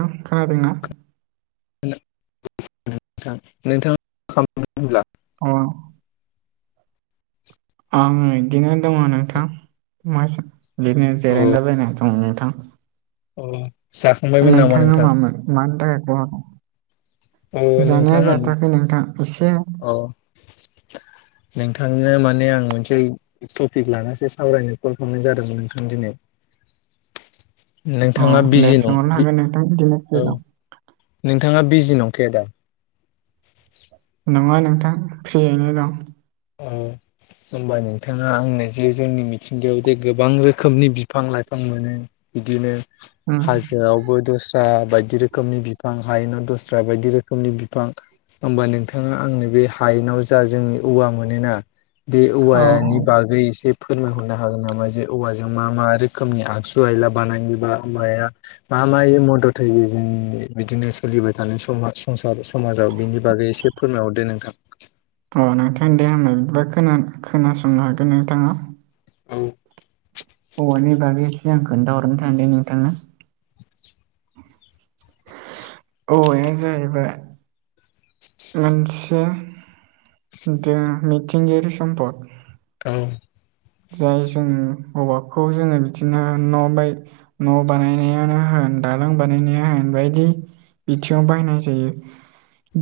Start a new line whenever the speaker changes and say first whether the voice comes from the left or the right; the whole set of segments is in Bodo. right: ओं खोनादोंना?
left: [unintelligible] नोंथाङा खालामदों होनब्ला
right: औ आं बिदिनो दङ नोंथां, बिदिनो
left: औ
right: जिरायलालायनाय दङ नोंथां।
left: औ। जाखांबायमोन नामा
right: नोंथाङा
left: नोंथां
right: मामोन मानि थाखाय [unintelligible]
left: औ नोंथां
right: जानाया
left: आं
right: जाथाखै नोंथां एसे
left: अ नोंथांनो माने आं मोनसे टपिक लानासो सावरायनो कल हमनाय जादोंमोन नोंथां दिनै।
right: अ
left: नोंथाङा
right: दे
left: बिजि नं
right: सोंहरनो हागोन नोंथां बिदिनो फ्रि
left: औ।
right: दं
left: नोंथाङा बिजि नंखायादा।
right: नङा नोंथां फ्रियैनो दं।
left: [unintelligible] होमबा नोंथाङा आंनो जे जोंनि मिथिंगायाव जे गोबां रोखोमनि बिफां लाइफां मोनो बिदिनो
right: उम
left: हाजो फआवबो दस्रा बायदि रोखोमनि बिफां हायेनाव दस्रा बायदि रोखोमनि बिफां होमबा नोंथाङा आंनि बे हायेनाव जा जोंनि औवामोन मानोना बे
right: अ
left: औवानि बागै एसे फोरमायहरनो हागोन नामा जे औवाजों मा मा रोखोमनि आगजु आयला बानायोबा औवाया मा मायै मदद होयो जों बिदिनो सोलिबाय थानाय सम संसार समाजाव बिनि बागै एसे फोरमायहरदो नोंथां।
right: अ नोंथां दे आंबो खोन खोनासंनो हागोन नोंथाङा
left: औ।
right: औआनै बागैसेै आं खोन्थाहरनो थान दे नोंथांनो औवाया जाहैबाय। मोनसे मिथिंगायारि सम्पद
left: औ
right: जाय जों औवाखौ जोङो बिदिनो न' [unintelligible] न' बानायनायानो होन दालां बानायनाया होन बायदि बिथिङाव बायनाय जायो।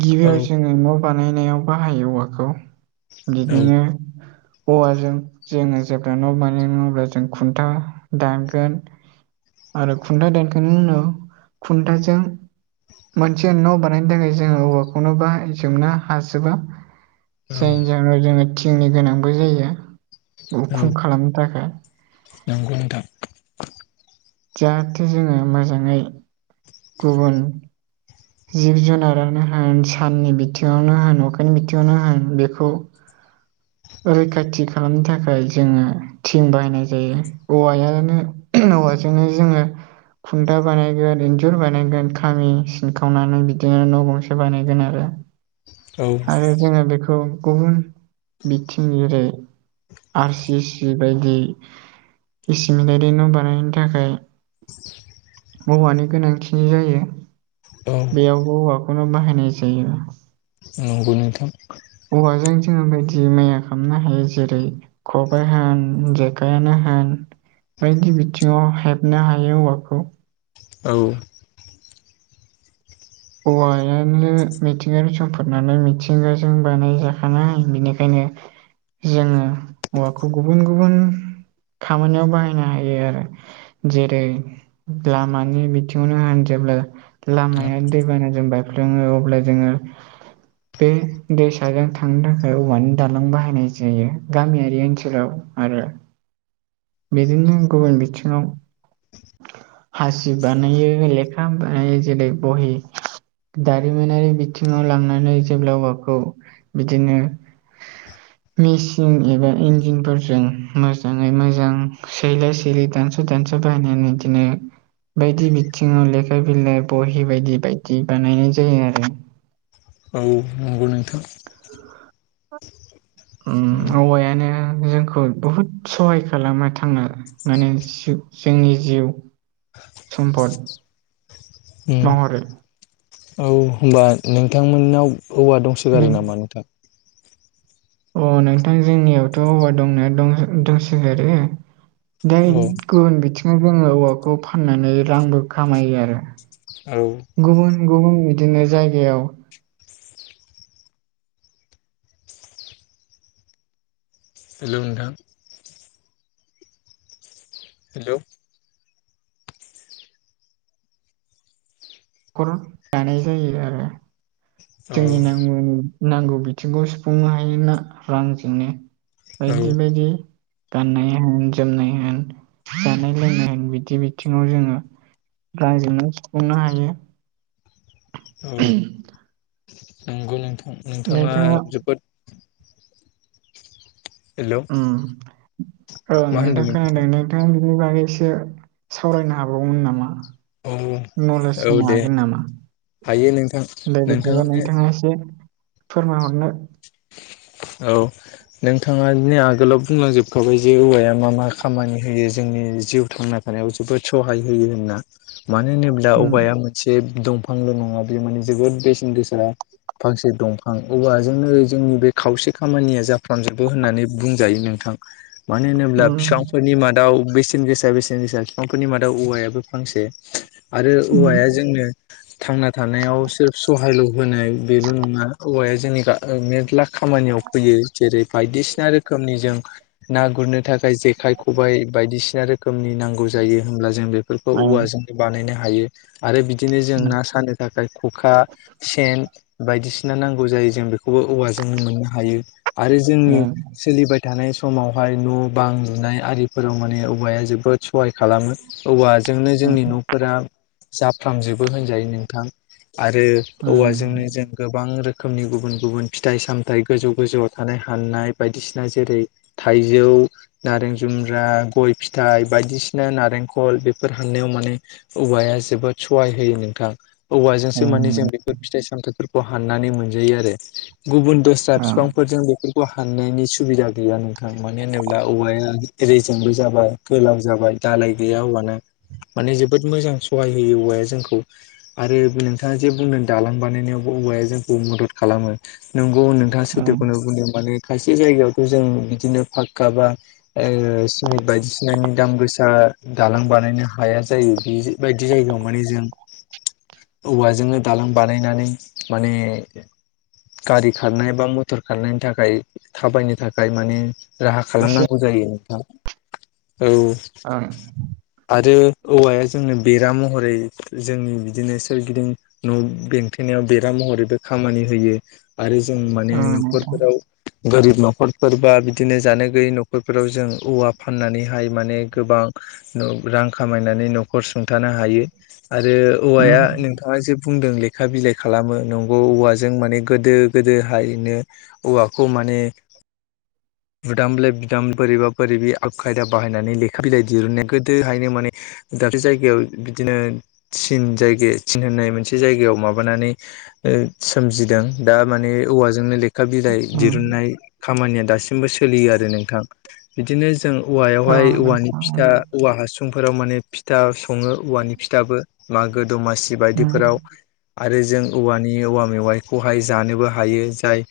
right: गिबियाव जोङो न' बानायनायाव बाहायो औवाखौ,
left: औ
right: बिदिनो औवाजों जोङो जेब्ला न' बानाय नङ अब्ला जों खुन्था दानगोन आरो खुन्थाइ दानखांनायनि उनाव खुन्थाजों मोनसे न' बानायनो थाखाय जोङो औवाखौनो बाहाय जोबनो हाजोबा जायनि जाहोनाव जोङो थिंनि गोनांबो जायो, उखुम खालामनो थाखाय।
left: नोंगौ नोंथां।
right: जाहाथे जोङो मोजाङै गुबुन जिब जुनारानो होन साननि बिथिङावनो होन अखानि बिथिङावनो होन बेखौ रैखाथि खालामनो थाखाय जोङो थिं बाहायनाय जायो औवाआयानो औवाजोंनो जोङो खुन्दा बानायगोन इन्जुर बानायगोन खामि सिन खावनानै बिदिनो न' गंसे बानायगोन आरो
left: औ
right: आरो जोङो बेखौ गुबुन बिथिं जेरै आर सि सि बायदि इसिमिटारि न' बानायनो थाखाय
left: [unintelligible]
right: औवानि गोनांथि जायो।
left: [unintelligible]
right: बेयावबो औवाखौनो बाहायनाय जायो।
left: नंगौनोंथां।
right: औवाजों जोङो बायदि मैया खालामनो हायो जेरै खबाइ होन जेखायानो होन बायदि बिथिङाव हेबनो हायो औवाखौ।
left: औ।
right: औवायानो मिथिंगानि सम्फद नालाय मिथिंगाजों बानाय जाखानाय बेनिखायनो जोङो औवाखौ गुबुन गुबुन खामानियाव बाहायनो हायो आरो। जेरै लामानि बिथिङावनो होन जेब्ला लामाया दै दै बानाजों बायफ्लङो अब्ला जोङो बे दैसाजों थांनो थाखाय औवानि दालां बाहायनाय जायो गामियारि ओनसोलाव आरो
left: [inaudible]
right: बिदिनो गुबुन बिथिङाव हासि बानायो लेखा बानायो जेरै बहि दारिमिनारि बिथिङाव लांनानै जेब्लाबखौ बिदिनो
left: [inaudible]
right: मेसिन एबा इन्जिनफोरजों मोजाङै मोजां सैलाय सैलि दानस' दानस' बाहायनानै बिदिनो बायदि बिथिङाव लेखा बिलाइ बहि बायदि बाय जि बानायनाय जायो आरो।
left: औ नंगौ नोंथां।
right: ओम औवायानो जोंखौ बुहुद सहाय खालामा थांना माने जो-जोंनि जिउ सम्फद
left: उम
right: महरै
left: औ होनबा नोंथांमोननाव औवा
right: नों
left: दंसोगारो नामा नोंथां?
right: अ नोंथां जोंनियावथ' औवा दंना दंसो दंसोगारो। दा
left: औ
right: गुबुन बिथिङाव जोङो औवाखौ फाननानै रांबो खामायो आरो।
left: औ।
right: गुबुन गुबुन बिदिनो जायगायाव
left: हेलौ नोंथां। हेलौ।
right: न'खर दानाय जायो आरो
left: औ
right: जोंनि नांगौनि नांगौ बिथिंखौ सुफुंनो हायोना रांजोंनो
left: औ
right: बायदि बायदि गाननाय होन जोमनाय होन जानाय लोंनाय होन बिदि बिथिङाव जोङो रांजोंनो सुफुंनो हायो।
left: औ नंगौ नोंथां नोंथाङा जोब हेलौ
right: ओम ओं
left: मा
right: नोंथां
left: होनदोंमोन
right: खोनादों नो नों बिनि बागै एसे सावरायनो हाबावगोमोन नामा?
left: औ
right: नलेज
left: औ
right: होनो
left: दे
right: हागोन नामा?
left: हायो नोंथां
right: दे बिदिबा
left: नोंथाङानो
right: नोंथाङा एसे फोरमायहरनो
left: औ। नोंथाङादि आगोलाव बुंलांजोबखाबाय जे औवाया मा मा खामानि होयो जोंनि जिउ थांना थानायाव जोबोद सहाय होयो होनना मानो होनोब्ला
right: उम
left: औवाया मो मोनसे दंफांल' नङा बे माने जोबोद बेसेन गोसा फांसे दंफां अबा जोंनो जोंनि बे खावसे खामानिया जाफ्रामजोबो होननानै बुंजायो नोंथां। मानो होनोब्ला
right: उम
left: फिफांफोरनि मादाव बेसेन गोसा बेसेन गोसा फिफांफोरनि मादाव औवायाबो फांसे आरो
right: उम
left: औवाया जोंनो थांना थानायाव सोर सहाय लुबैनाय बेल' नङा औवाया जोंनिखा सिख्ला खामानियाव फैयो जेरै बायदिसिना रोखोमनि जों ना गुरनो थाखाय जेखाय खबाइ बायदिसिना रोखोमनि नांगौ जायो होमब्ला जों बेफोरखौ
right: ओं
left: औवाजों बानायनो हायो आरो बिदिनो जों ना सानो थाखाय खखा सेन बायदिसिना नांगौ जायो जों बेखौबो औवाजो जों मोननो हायो आरो जोंनि
right: ओं
left: सोलिबाय थानाय समावहाय न' बां लुनाय आरिफोराव माने औवाया जोबोद सहाय खालामो। औवाजोंनो जोंनि न'फोरा जाफ्रामजोबो होनजायो नोंथां आरो औवाजोंनो जों गोबां रोखोमनि गुबुन गुबुन फिथाइ सामथाइ गोजौ गोजौआव थानाय हाननाय बायदिसिना जेरै थाइजौ नारें जुमब्रा गय फिथाइ बायदिसिना नारेंखल बेफोर हाननायाव माने औवाया जोबोद सहाय होयो नोंथां औवाजोंसो माने
right: ओं
left: जों
right: ओं
left: बेफोर फिथाइ सामथाइफोरखौ हाननानै मोनजायो आरो गुबुन द ओ
right: ओं
left: बिफांफोरजों बेफोर औ हाननायनि सुबिदा गैया नोंथां मानो होनोब्ला औवाया एरैजोंबो जाबाय गोलाव जाबाय दालाय गैया हौवाना माने जोबोद मोजां सहाय होयो औवाया जोंखौ आरो नोंथाङा जे बुंदों दालां बानायनायावबो औवाया जोंखौ मदद खालामो नोंगौ नोंथाङा
right: ओं
left: सैथोखौनो बुंदों माने खायसे जायगायावथ' जों बिदिनो फाक्का बा सिमेन्ट बायदिसिनानि दाम गोसा दालां बानायनो हाया जायो बे बायदि जायगायाव माने जों औवाजोंनो दालां बानायनानै माने गारि खारनाय बा मथर खारनायनि थाखाय थाबायनो थाखाय माने राहा
right: एसे
left: खालामनांगौ जायो नोंथां औ
right: आं
left: आरो औवाया जोंनो बेरा महरै जोंनि बिदिनो सोरगिदिं न' बेंथेनायाव बेरा महरैबो खामानि होयो। आरो जों माने
right: ओं नोंथां
left: न'खरफोराव गोरिब न'खरफोर बा बिदिनो जानो गैयै न'खरफोराव जों औवा फाननानैहाय माने गोबां रां खामायनानै न'खर सुंथानो हायो आरो औवाया
right: उम
left: नोंथाङा जे बुंदों लेखा बिलाइ खालामो नंगौ औवाजों माने गोदो गोदोहायनो औवाखौ माने बुदाम बिलाइ बिुदाम बोरैबा बोरैब आ खायदा बाहायनानै लेखा बिलाइ दिरुननाय गोदोहायनो माने दाखलै जायगायाव बिदिनो थिन जायगायाव थिन होननाय मोनसे जायगायाव माबानानै सोमजिदों दा माने औवाजोंनो लेखा बिलाइ
right: उम
left: दिरुननाय खामानिया दासिमबो सोलियो आरो नोंथां बिदिनो जों औवायावहाय
right: ओं नोंथां
left: औवानि फिथा औवा हासुंफोराव माने फिथा सङो औवानि फिथाबो मागो दमासि
right: उम
left: बायदिफोराव आरो जों औवानि औवा मेवाइखौ जानोबो हायो जाय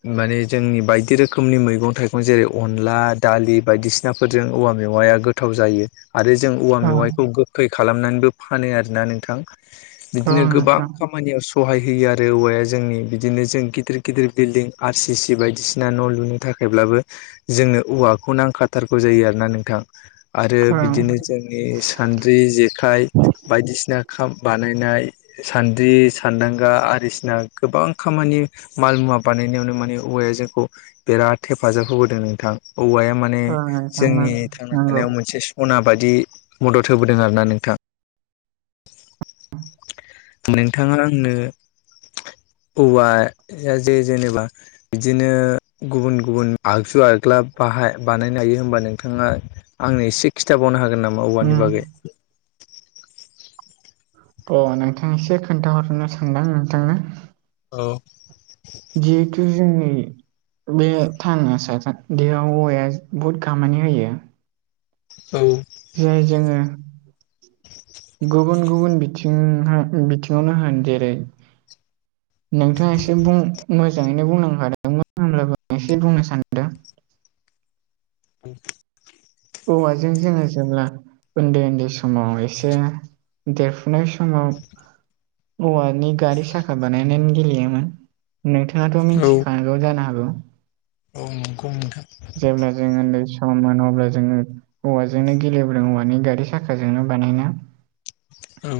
left: माने जोंनि बायदि रोखोमनि मैगं थाइगं जेरै अनला दालि बायदिसिनाफोरजों औवा मेवाया गोथाव जायो आरो जों औवा
right: ओं
left: मेवाइखौ गोखै खालामनानैबो फानो आरोना नोंथां।
right: ओं
left: बिदिनो गोबां
right: नोंथां
left: खामानियाव सहाय होयो आरो औवाया जोंनि बिदिनो जों गिदिर गिदिर बिल्डिं आर सि सि बायदिसिना न' लुनो थाखायब्लाबो जोंनो औवाखौ नांखाथारगौ जायो आरोना नोंथां आरो
right: ओं
left: बिदिनो जोंनि सान्द्रि जेखाइ बायदिसिना बानायनाय सान्द्रि सान्दांगा आरदिसिना गोबां खामानि माल मुवा बानायनायावनो माने औवाया जोंखौ बिराद हेफाजाब होबोदों नोंथां औवाया माने
right: ओं नोंथां
left: जोंनि थांना
right: नोंगौ
left: थानायाव मोनसे अना बायदि मदद होबोदों आरोना नोंथां नोंथाङा आंनो औवाया जे जेनेबा बिदिनो गुबुन गुबुन आगजु आग्ला बाहाय बानायनो हायो होमबा नोंथाङा आंनो एसे खिन्थाबावनो हागोन नामा
right: उम
left: औवानि बागै
right: अ नोंथां एसे खोन्थाहरनो सानदों नोंथांनो
left: औ
right: जिहेतु जोंनि बे थांना थासानदियाव औवाया बहुद खामानि होयो।
left: औ
right: जाय जोंङो गुबुन गुबुन बिथिहा बिथिङावनो होन जेरै नोंथाङा एसे बुं मोजाङैनो बुंलांखादोंमोन होनोमब्लाबो एसे बुंनो सानदों।
left: [inaudible]
right: औवाजों जोङो जेब्ला ओन्दै ओन्दै समाव एसे देरफुनाय समाव औवानि गारि साखा बानायनानै गेलेयोमोन। नोंथाङाथ'
left: औ
right: मिन्थिखानांगौ जानो हागौ?
left: औ नंगौ नोंथां।
right: जेब्ला जों ओन्दै सममोन अब्ला जोङो औवाजोंनो गेलेब्ला औवानि गारि साखाजोंनो बानायना
left: औ।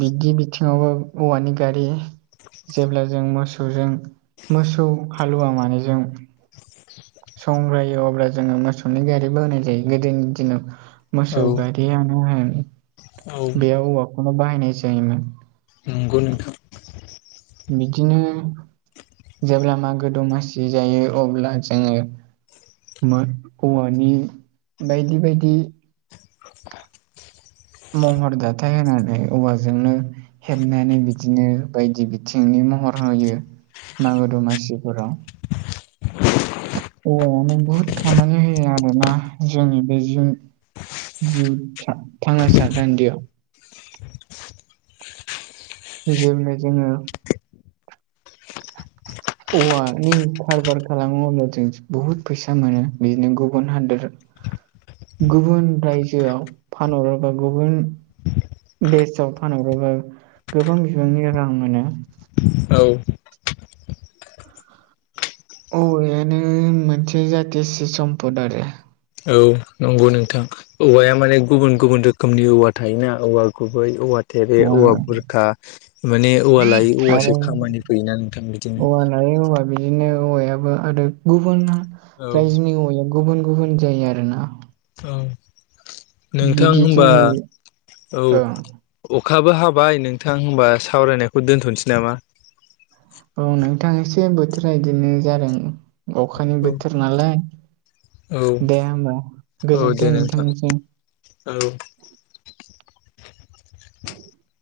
right: बिदि बिथिङावबो औवानि गारि जेब्ला जों मोसौजों मोसौ हालुवा मानैजों संग्रायो अब्ला जोङो मोसौ नि गारि बावनाय जायो गोदोनि दिनाव।
left: औ
right: मोसौ गारियानो होन बेयाव औवाखौनो बाहायनाय जायोमोन।
left: नंगौ नोंथां।
right: बिदिनो जेब्ला मागो दमासि जायो अब्ला जोङो [unintelligible] औवानि बायदि बायदि
left: [inaudible]
right: महर जाथाय होनानै औवाजोंनो हेबनानै बिदिनो बायदि बिथिंनि महर होयो मागो दमासिफोराव। औवायानो बुहुद खामानि होयो आरोना जोंनि बेजों जिउ जिउ थांना साथान्दियाव। जेब्लाय जोङो औवानि खारबार खालामो अब्ला जों बुहुद फैसा मोनो बिदिनो गुबुन हादोर
left: [unintelligible]
right: गुबुन रायजोआव पानहरो एबा गुबुन देसाव फानहरोब्ला गोबां बिबांनि रां मोनो।
left: औ।
right: औवानो मोनसे जाथियासि सम्पद आरो।
left: औ नंगौ नोंथां। औवाया माने गुबुन गुबुन रोखोमनि औवा थायोना औवा गुबै औवा थेरे
right: ओ
left: औवा बुरखा माने औवा लायै
right: आरो
left: औवासो खामानि फैयोना नोंथां बिदिनो।
right: [unintelligible] औवा बिदिनो औवायाबो आरो गुबुन
left: औ
right: रायजोनि औवाया गुबुन गुबुन जायो आरोना।
left: औ नोंथां
right: बिदि
left: होनबा
right: जोंनि
left: औ अखाबो हाबाय नोंथां होमबा सावरायनायखौ दोन्थ'नोसै नामा?
right: औ नोंथां एसे बोथोरा बिदिनो जादों अखानि बोथोर नालाय।
left: औ
right: दे होमबा
left: औ
right: गोजोन्थों
left: दे नोंथां
right: नोंथांनिसिम।
left: औ।
right: [inaudible]